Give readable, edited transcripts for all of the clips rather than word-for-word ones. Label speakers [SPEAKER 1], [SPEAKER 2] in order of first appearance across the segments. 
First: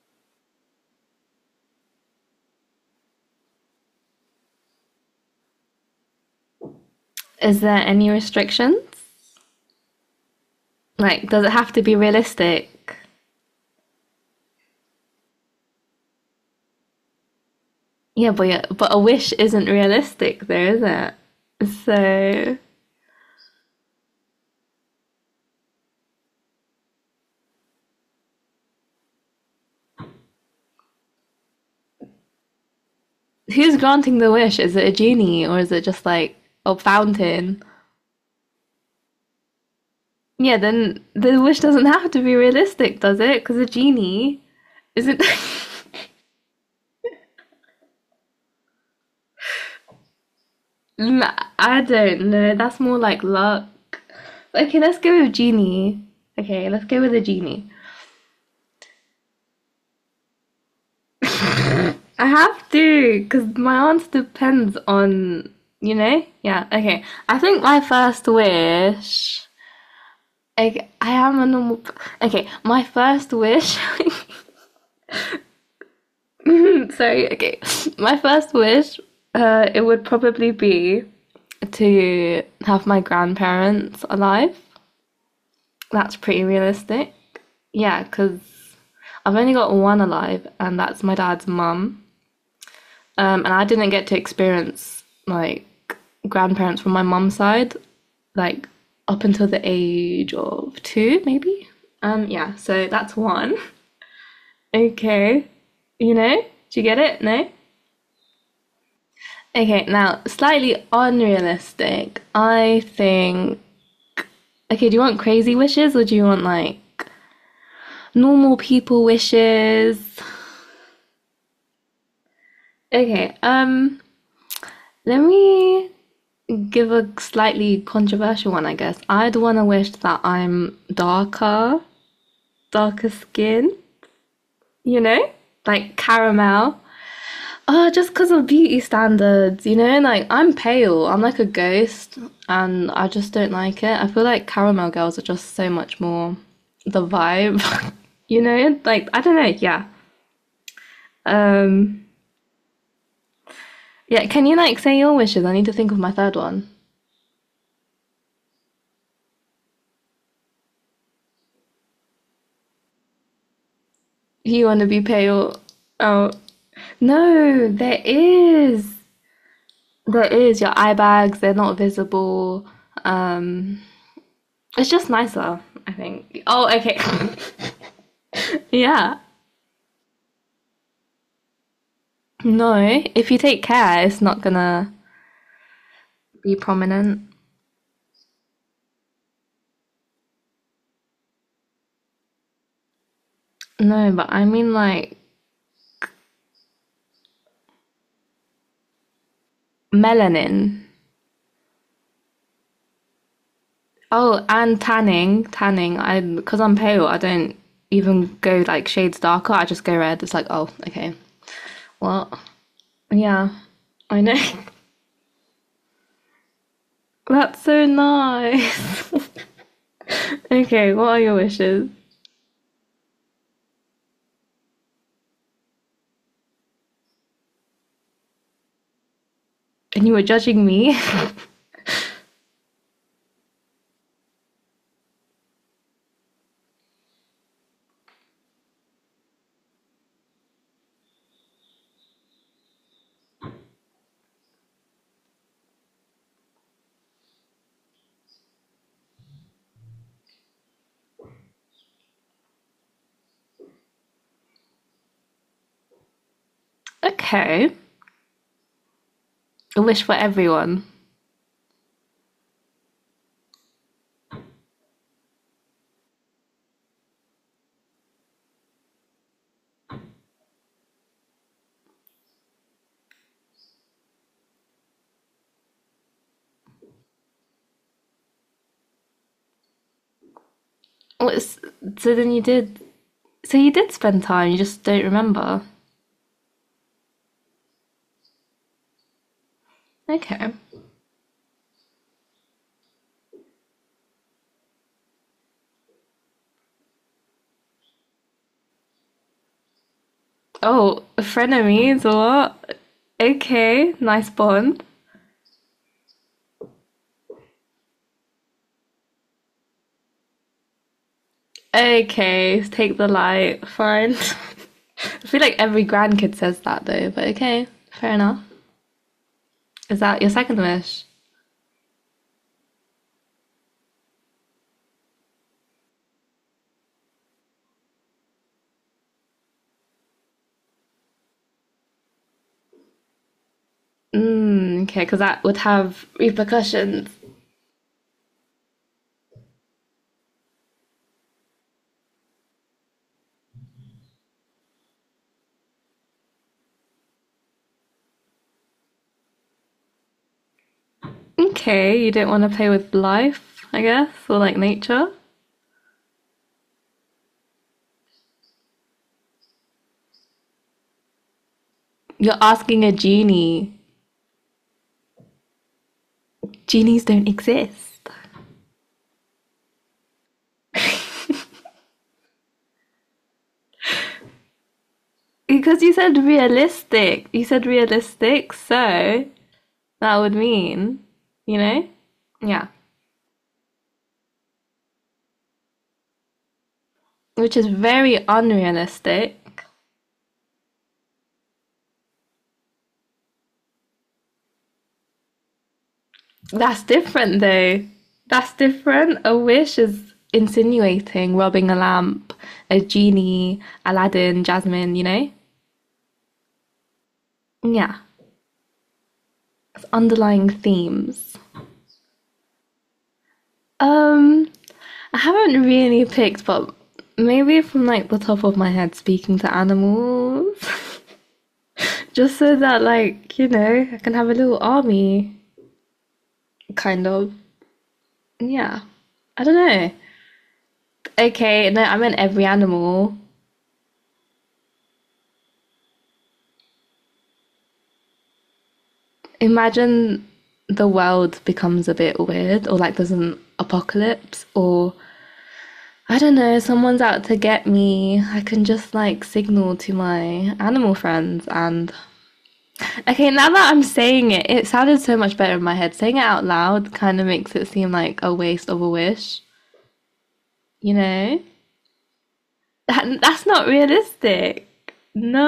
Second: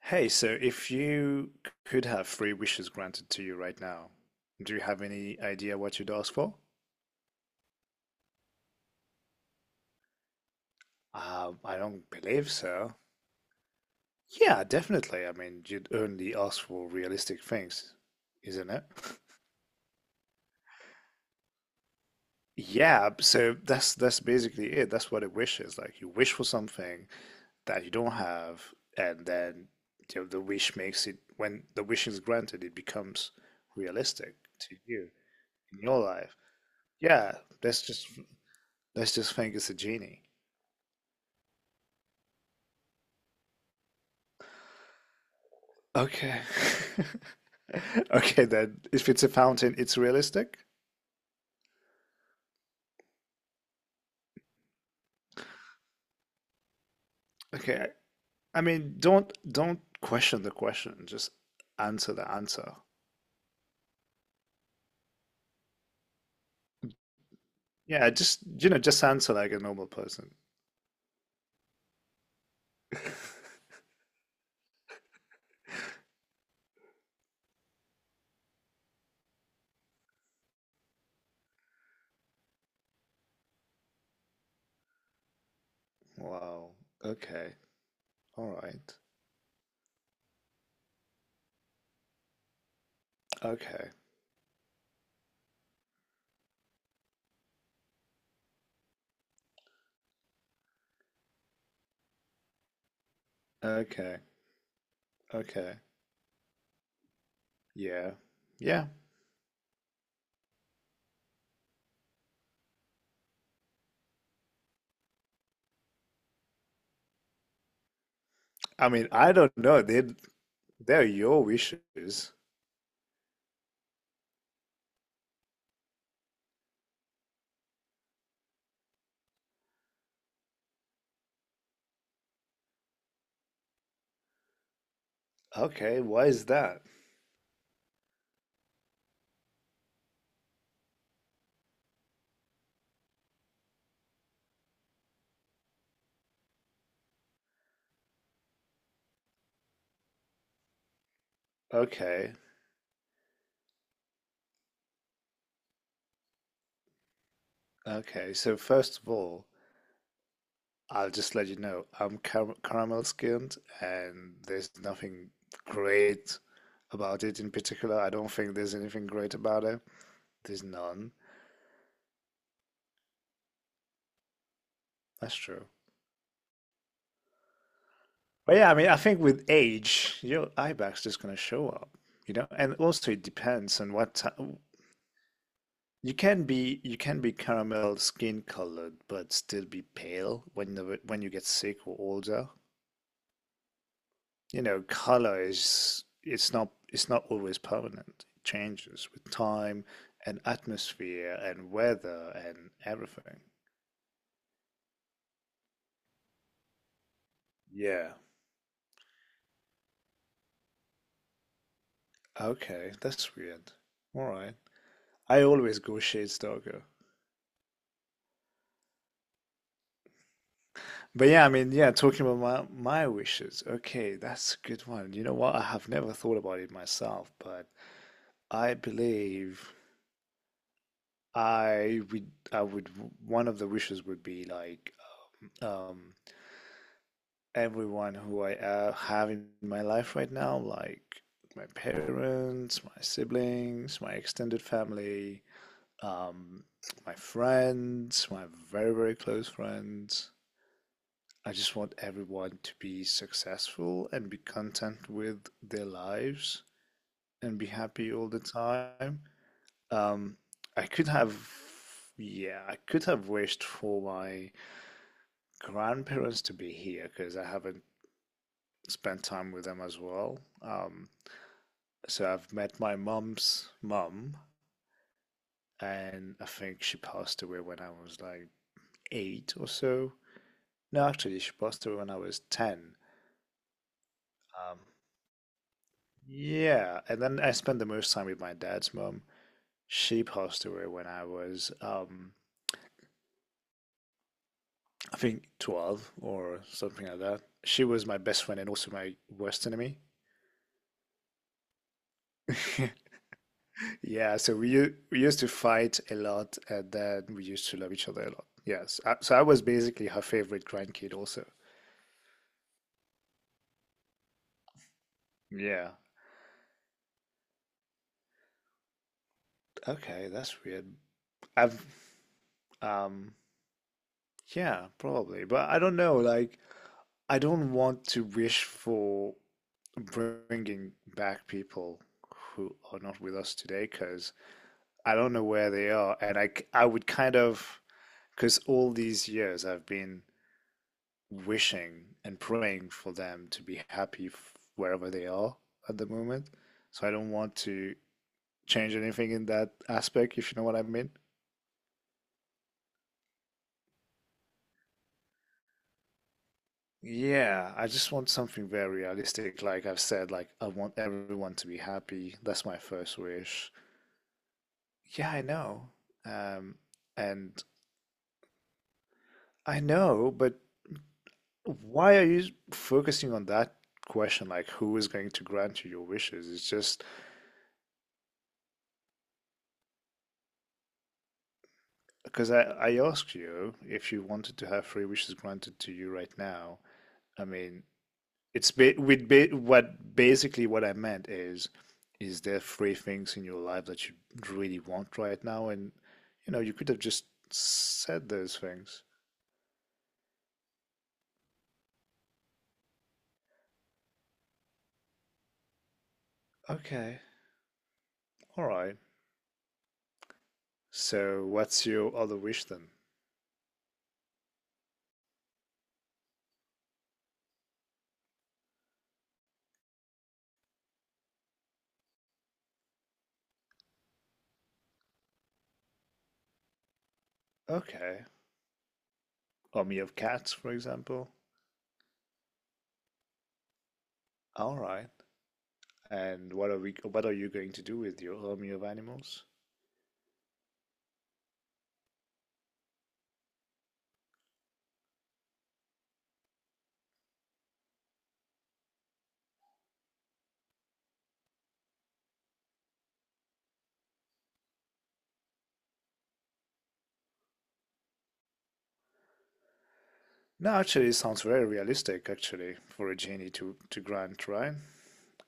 [SPEAKER 1] Hey, so if you could have three wishes granted to you right now, do you have any idea what you'd ask for?
[SPEAKER 2] Is there any restrictions? Like, does it have
[SPEAKER 1] I
[SPEAKER 2] to be
[SPEAKER 1] don't believe
[SPEAKER 2] realistic?
[SPEAKER 1] so. Yeah, definitely. I mean, you'd only ask for realistic things,
[SPEAKER 2] Yeah, but yeah,
[SPEAKER 1] isn't it?
[SPEAKER 2] but a wish isn't realistic, though, is it? So,
[SPEAKER 1] Yeah, so that's basically it. That's what a wish is. Like you wish for something that you don't have, and then the wish makes it, when the wish is granted, it becomes
[SPEAKER 2] who's granting the
[SPEAKER 1] realistic
[SPEAKER 2] wish? Is
[SPEAKER 1] to
[SPEAKER 2] it a
[SPEAKER 1] you
[SPEAKER 2] genie or is
[SPEAKER 1] in
[SPEAKER 2] it
[SPEAKER 1] your
[SPEAKER 2] just
[SPEAKER 1] life.
[SPEAKER 2] like a
[SPEAKER 1] Yeah,
[SPEAKER 2] fountain?
[SPEAKER 1] that's just. Let's just think it's a genie.
[SPEAKER 2] Yeah, then the wish doesn't have to be realistic, does it? Because a genie isn't.
[SPEAKER 1] Okay. Okay, then if it's a fountain, it's realistic.
[SPEAKER 2] I don't know. That's more like luck. Okay, let's go with genie. Okay, let's go with a genie.
[SPEAKER 1] Okay. I mean, don't question the question. Just answer
[SPEAKER 2] I
[SPEAKER 1] the
[SPEAKER 2] have
[SPEAKER 1] answer.
[SPEAKER 2] to, because my answer depends on, you know? Yeah, okay. I think my
[SPEAKER 1] Yeah,
[SPEAKER 2] first
[SPEAKER 1] just just answer
[SPEAKER 2] wish.
[SPEAKER 1] like a normal person.
[SPEAKER 2] Okay, I am a normal. P- Okay, my first wish. Sorry, okay. My first wish, it would probably be to have my grandparents alive. That's pretty
[SPEAKER 1] Wow.
[SPEAKER 2] realistic.
[SPEAKER 1] Okay.
[SPEAKER 2] Yeah, because
[SPEAKER 1] All right.
[SPEAKER 2] I've only got one alive, and that's my dad's mum. And I didn't
[SPEAKER 1] Okay.
[SPEAKER 2] get to experience like grandparents from my mum's side, like up until the age of two, maybe. Yeah, so that's one.
[SPEAKER 1] Okay.
[SPEAKER 2] Okay,
[SPEAKER 1] Okay.
[SPEAKER 2] you know, do you get it? No.
[SPEAKER 1] Yeah. Yeah.
[SPEAKER 2] Okay, now slightly unrealistic. I think. Okay, do you want crazy wishes or do you want like normal
[SPEAKER 1] I
[SPEAKER 2] people
[SPEAKER 1] mean, I don't know.
[SPEAKER 2] wishes?
[SPEAKER 1] They they're your wishes.
[SPEAKER 2] Okay, let me give a slightly controversial one, I guess. I'd want to wish that I'm darker, darker skin, you know, like
[SPEAKER 1] Okay. Why is
[SPEAKER 2] caramel.
[SPEAKER 1] that?
[SPEAKER 2] Oh, just because of beauty standards, you know, like I'm pale, I'm like a ghost, and I just don't like it. I feel like caramel girls are just so much more the vibe, you know, like I don't know, yeah. Um,
[SPEAKER 1] Okay.
[SPEAKER 2] yeah, can you like say your wishes? I need to think of my third one.
[SPEAKER 1] Okay. So first of all, I'll just let you know, I'm caramel skinned, and
[SPEAKER 2] You
[SPEAKER 1] there's
[SPEAKER 2] want to be
[SPEAKER 1] nothing
[SPEAKER 2] pale? Oh,
[SPEAKER 1] great about it in
[SPEAKER 2] no,
[SPEAKER 1] particular.
[SPEAKER 2] there
[SPEAKER 1] I don't think there's
[SPEAKER 2] is.
[SPEAKER 1] anything great about it.
[SPEAKER 2] There is.
[SPEAKER 1] There's
[SPEAKER 2] Your eye
[SPEAKER 1] none.
[SPEAKER 2] bags, they're not visible. Um, it's just
[SPEAKER 1] That's
[SPEAKER 2] nicer,
[SPEAKER 1] true.
[SPEAKER 2] I think. Oh, okay.
[SPEAKER 1] But yeah, I mean, I
[SPEAKER 2] Yeah.
[SPEAKER 1] think with age, your eye bag's just gonna show up, you know? And
[SPEAKER 2] No,
[SPEAKER 1] also it
[SPEAKER 2] if you take
[SPEAKER 1] depends on
[SPEAKER 2] care,
[SPEAKER 1] what
[SPEAKER 2] it's not
[SPEAKER 1] time.
[SPEAKER 2] gonna be
[SPEAKER 1] You can
[SPEAKER 2] prominent.
[SPEAKER 1] be caramel skin colored, but still be pale when the, when you get sick or older.
[SPEAKER 2] No, but I
[SPEAKER 1] you
[SPEAKER 2] mean
[SPEAKER 1] know,
[SPEAKER 2] like
[SPEAKER 1] color is it's not always permanent. It changes with time and
[SPEAKER 2] melanin.
[SPEAKER 1] atmosphere and weather and everything.
[SPEAKER 2] Oh, and tanning, tanning. I because I'm pale, I don't
[SPEAKER 1] Yeah.
[SPEAKER 2] even go like shades darker. I just go red. It's like, oh, okay. Well,
[SPEAKER 1] Okay, that's
[SPEAKER 2] yeah,
[SPEAKER 1] weird.
[SPEAKER 2] I
[SPEAKER 1] All
[SPEAKER 2] know.
[SPEAKER 1] right. I always go shades darker.
[SPEAKER 2] That's so nice. Okay, what are
[SPEAKER 1] But
[SPEAKER 2] your
[SPEAKER 1] yeah, I mean,
[SPEAKER 2] wishes?
[SPEAKER 1] yeah, talking about my wishes. Okay, that's a good one. You know what? I have never thought about it myself, but I believe
[SPEAKER 2] And you were judging me.
[SPEAKER 1] I would one of the wishes would be like um everyone who I have in my life right now, like my parents, my siblings, my extended family, um, my friends, my very, very close friends. I just want everyone to be successful and be content with their lives and be
[SPEAKER 2] Okay,
[SPEAKER 1] happy all the time.
[SPEAKER 2] a wish for
[SPEAKER 1] Um,
[SPEAKER 2] everyone.
[SPEAKER 1] I could have, yeah, I could have wished for my grandparents to be here because I haven't spent time with them as well. So I've met my mom's mom, and I think she passed away when I was like 8 or so. No, actually, she
[SPEAKER 2] What's,
[SPEAKER 1] passed away when
[SPEAKER 2] so
[SPEAKER 1] I
[SPEAKER 2] then
[SPEAKER 1] was
[SPEAKER 2] you did.
[SPEAKER 1] 10.
[SPEAKER 2] So you did spend time. You
[SPEAKER 1] Um,
[SPEAKER 2] just don't remember.
[SPEAKER 1] yeah, and then I spent the most time with my dad's mom. She
[SPEAKER 2] Okay.
[SPEAKER 1] passed away when I was, I think, 12 or something like that. She was my best friend and also my worst enemy.
[SPEAKER 2] Oh, frenemies. What? Okay, nice
[SPEAKER 1] Yeah, so we
[SPEAKER 2] bond.
[SPEAKER 1] we used to fight a lot, and then we used to love each other a lot. Yes, I, so I was basically her favorite grandkid also.
[SPEAKER 2] Okay, take the light. Fine. I feel like every
[SPEAKER 1] Yeah.
[SPEAKER 2] grandkid says that though, but okay, fair enough. Is that
[SPEAKER 1] Okay,
[SPEAKER 2] your second
[SPEAKER 1] that's weird.
[SPEAKER 2] wish?
[SPEAKER 1] I've um yeah, probably, but I don't know. Like, I don't want to wish for bringing back people who are not with us today because
[SPEAKER 2] Mm, okay,
[SPEAKER 1] I
[SPEAKER 2] because
[SPEAKER 1] don't
[SPEAKER 2] that
[SPEAKER 1] know
[SPEAKER 2] would
[SPEAKER 1] where they
[SPEAKER 2] have
[SPEAKER 1] are, and I would
[SPEAKER 2] repercussions.
[SPEAKER 1] kind of because all these years I've been wishing and praying for them to be happy wherever they are at the moment. So I don't want to change anything in that aspect, if you know what I mean.
[SPEAKER 2] Okay, you don't want to play with life, I guess, or like nature.
[SPEAKER 1] Yeah, I just want something very realistic. Like I've said, like I want everyone to be
[SPEAKER 2] You're
[SPEAKER 1] happy. That's my
[SPEAKER 2] asking a
[SPEAKER 1] first wish.
[SPEAKER 2] genie.
[SPEAKER 1] Yeah, I know. Um,
[SPEAKER 2] Genies don't
[SPEAKER 1] and
[SPEAKER 2] exist.
[SPEAKER 1] I know, but why are you focusing on that question? Like, who is going to
[SPEAKER 2] Because
[SPEAKER 1] grant you
[SPEAKER 2] you
[SPEAKER 1] your
[SPEAKER 2] said
[SPEAKER 1] wishes? It's just.
[SPEAKER 2] realistic. You said realistic, so that would mean, you know?
[SPEAKER 1] Because I,
[SPEAKER 2] Yeah.
[SPEAKER 1] I asked you if you wanted to have three wishes granted to you right now. I
[SPEAKER 2] Which is
[SPEAKER 1] mean,
[SPEAKER 2] very
[SPEAKER 1] it's ba- with
[SPEAKER 2] unrealistic.
[SPEAKER 1] ba- what basically what I meant is there three things in your life that you really want right now? And you
[SPEAKER 2] That's
[SPEAKER 1] could have just
[SPEAKER 2] different though.
[SPEAKER 1] said
[SPEAKER 2] That's
[SPEAKER 1] those things.
[SPEAKER 2] different. A wish is insinuating, rubbing a lamp, a genie, Aladdin, Jasmine, you know?
[SPEAKER 1] Okay,
[SPEAKER 2] Yeah.
[SPEAKER 1] all right.
[SPEAKER 2] It's underlying themes.
[SPEAKER 1] So what's your other wish then?
[SPEAKER 2] Um I haven't really picked, but maybe from like the top of my head, speaking to animals, just so that like you know I can have a little army, kind of.
[SPEAKER 1] Okay,
[SPEAKER 2] Yeah, I don't know.
[SPEAKER 1] army of cats, for example.
[SPEAKER 2] Okay, no, I meant every animal.
[SPEAKER 1] All right. And what are we? What are you going to do with your army of animals?
[SPEAKER 2] Imagine the world becomes a bit weird, or like there's an apocalypse, or I don't know, someone's out to get me. I can just like signal to my animal friends and okay, now that I'm saying it, it sounded so much better in my head. Saying it out loud kind of makes it seem like a waste of a wish,
[SPEAKER 1] No,
[SPEAKER 2] you
[SPEAKER 1] actually, it
[SPEAKER 2] know?
[SPEAKER 1] sounds very realistic, actually, for a
[SPEAKER 2] That, that's
[SPEAKER 1] genie
[SPEAKER 2] not
[SPEAKER 1] to grant,
[SPEAKER 2] realistic.
[SPEAKER 1] right?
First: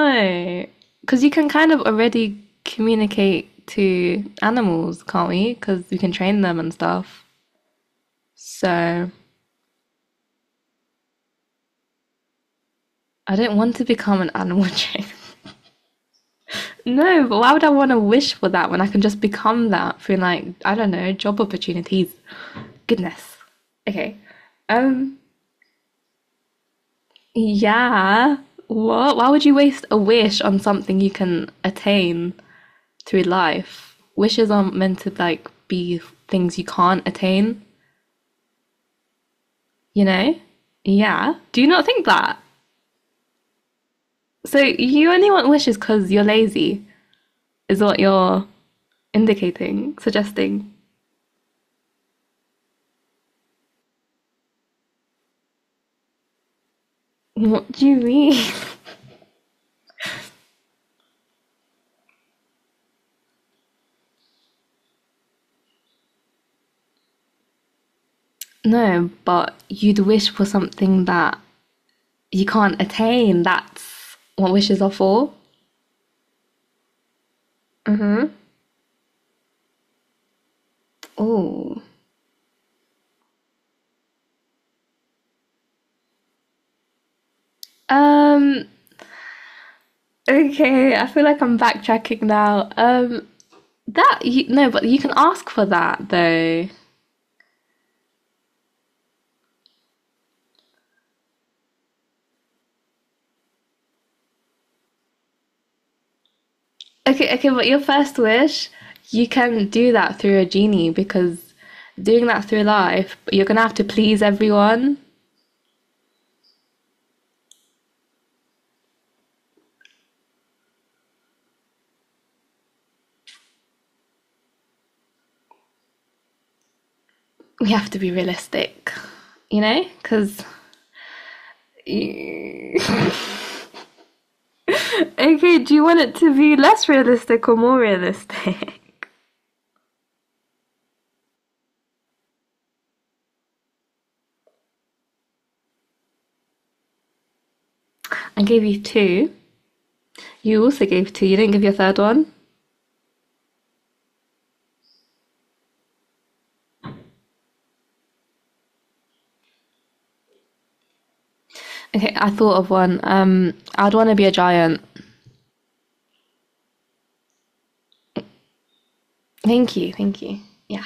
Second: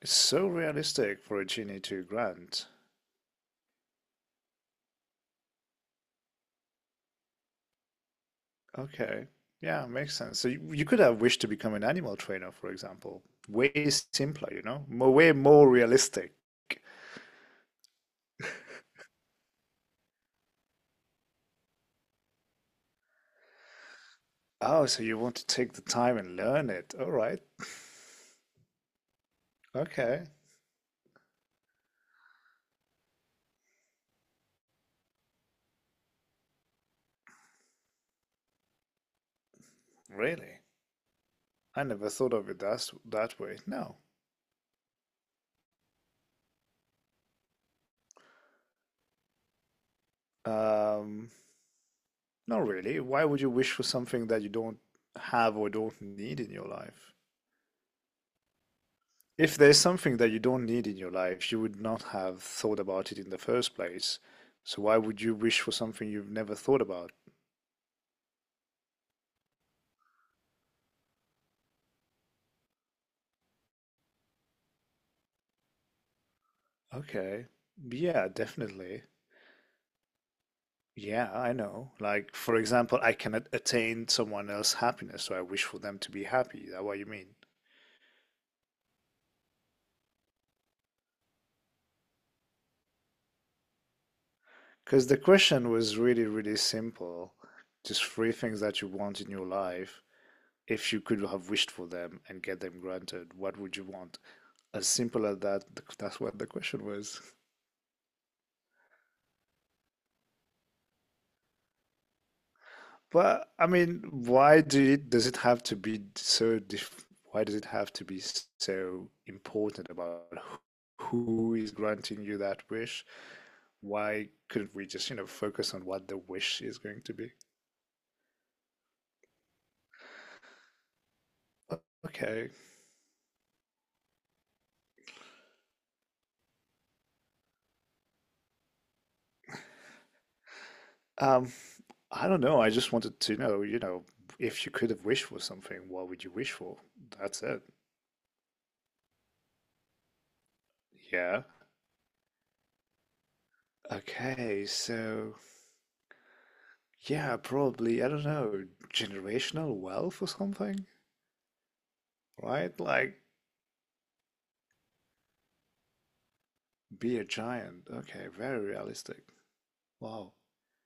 [SPEAKER 1] It's so
[SPEAKER 2] Because
[SPEAKER 1] realistic
[SPEAKER 2] you
[SPEAKER 1] for a
[SPEAKER 2] can kind
[SPEAKER 1] genie
[SPEAKER 2] of
[SPEAKER 1] to
[SPEAKER 2] already
[SPEAKER 1] grant.
[SPEAKER 2] communicate to animals, can't we? Because we can train them and stuff. So
[SPEAKER 1] Okay. Yeah, makes sense. So you could have wished to become an animal trainer, for example.
[SPEAKER 2] I don't want to
[SPEAKER 1] Way
[SPEAKER 2] become an
[SPEAKER 1] simpler, you
[SPEAKER 2] animal
[SPEAKER 1] know?
[SPEAKER 2] trainer.
[SPEAKER 1] Mo- way more realistic.
[SPEAKER 2] No, but why would I want to wish for that when I can just become that through like, I don't know, job opportunities? Goodness. Okay.
[SPEAKER 1] Oh, so
[SPEAKER 2] Um,
[SPEAKER 1] you want to take the time and learn it. All right.
[SPEAKER 2] Yeah. What? Why would you waste a
[SPEAKER 1] Okay.
[SPEAKER 2] wish on something you can attain through life? Wishes aren't meant to like be things you can't attain, you know?
[SPEAKER 1] Really?
[SPEAKER 2] Yeah. Do you
[SPEAKER 1] I
[SPEAKER 2] not think
[SPEAKER 1] never thought
[SPEAKER 2] that?
[SPEAKER 1] of it that way. No.
[SPEAKER 2] So you only want wishes because you're lazy, is what you're indicating, suggesting.
[SPEAKER 1] Um, Not really. Why would you wish for something that you don't have or don't need in your life?
[SPEAKER 2] What do you mean?
[SPEAKER 1] If there's something that you don't need in your life, you would not have thought about it in the first place. So why would you wish for something you've never thought about?
[SPEAKER 2] No, but you'd wish for something that you can't attain. That's what wishes are for.
[SPEAKER 1] Okay. Yeah, definitely. Yeah, I
[SPEAKER 2] Oh.
[SPEAKER 1] know. Like, for example, I cannot attain someone else's happiness, so I wish for them to be happy. Is that what you mean?
[SPEAKER 2] Um, Okay, I feel like I'm backtracking now. That you no, but you
[SPEAKER 1] Because
[SPEAKER 2] can
[SPEAKER 1] the
[SPEAKER 2] ask for
[SPEAKER 1] question was
[SPEAKER 2] that
[SPEAKER 1] really, really
[SPEAKER 2] though.
[SPEAKER 1] simple. Just three things that you want in your life. If you could have wished for them and get them granted, what would you want? As simple as that, that's what the question was.
[SPEAKER 2] Okay, okay, but your first wish, you can do that through a genie because doing that through life, you're
[SPEAKER 1] But
[SPEAKER 2] gonna
[SPEAKER 1] I
[SPEAKER 2] have to
[SPEAKER 1] mean,
[SPEAKER 2] please everyone.
[SPEAKER 1] does it have to be so dif why does it have to be so important about who is granting you that wish? Why couldn't we just, focus on what the wish is going to be?
[SPEAKER 2] We have to be realistic, you know, because.
[SPEAKER 1] O- Okay.
[SPEAKER 2] Okay, do you want it to be less realistic or more realistic?
[SPEAKER 1] Um, I don't know. I just wanted to know, if you could have wished for something, what would you wish for? That's it.
[SPEAKER 2] I gave you two. You also gave two. You
[SPEAKER 1] Yeah.
[SPEAKER 2] didn't give your third one.
[SPEAKER 1] Okay, so yeah, probably, I don't know, generational wealth or something,
[SPEAKER 2] Okay, I thought of
[SPEAKER 1] right?
[SPEAKER 2] one.
[SPEAKER 1] Like.
[SPEAKER 2] I'd want to be a giant.
[SPEAKER 1] Be a giant. Okay, very realistic.
[SPEAKER 2] Thank you, thank
[SPEAKER 1] Wow.
[SPEAKER 2] you. Yeah.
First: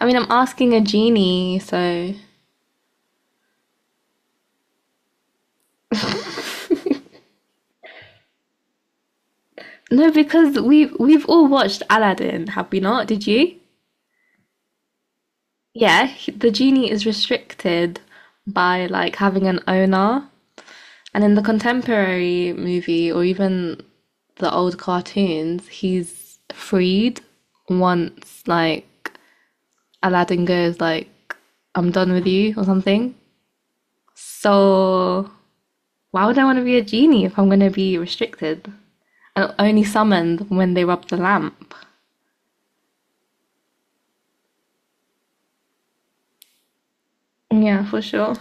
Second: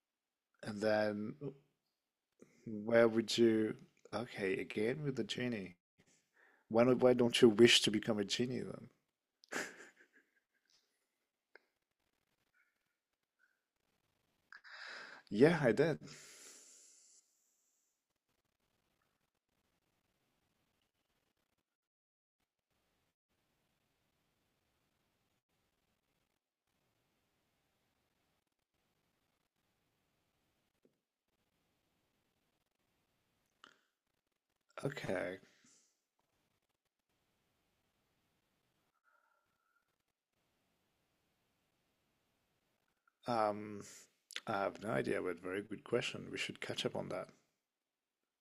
[SPEAKER 2] I mean, I'm asking a
[SPEAKER 1] And then
[SPEAKER 2] genie, so
[SPEAKER 1] where would you? Okay, again with the genie. Why not, why don't you wish to become a genie then?
[SPEAKER 2] no, because we've all watched Aladdin, have we not? Did you?
[SPEAKER 1] Yeah, I did.
[SPEAKER 2] Yeah, the genie is restricted by like having an owner. And in the contemporary movie or even the old cartoons, he's freed once like Aladdin goes like I'm done with you or something. So
[SPEAKER 1] Okay.
[SPEAKER 2] why would I want to be a genie if I'm going to be restricted and only summoned when they rub the lamp?
[SPEAKER 1] Um, I have no idea, but very good question. We should catch up on that.
[SPEAKER 2] Yeah, for sure.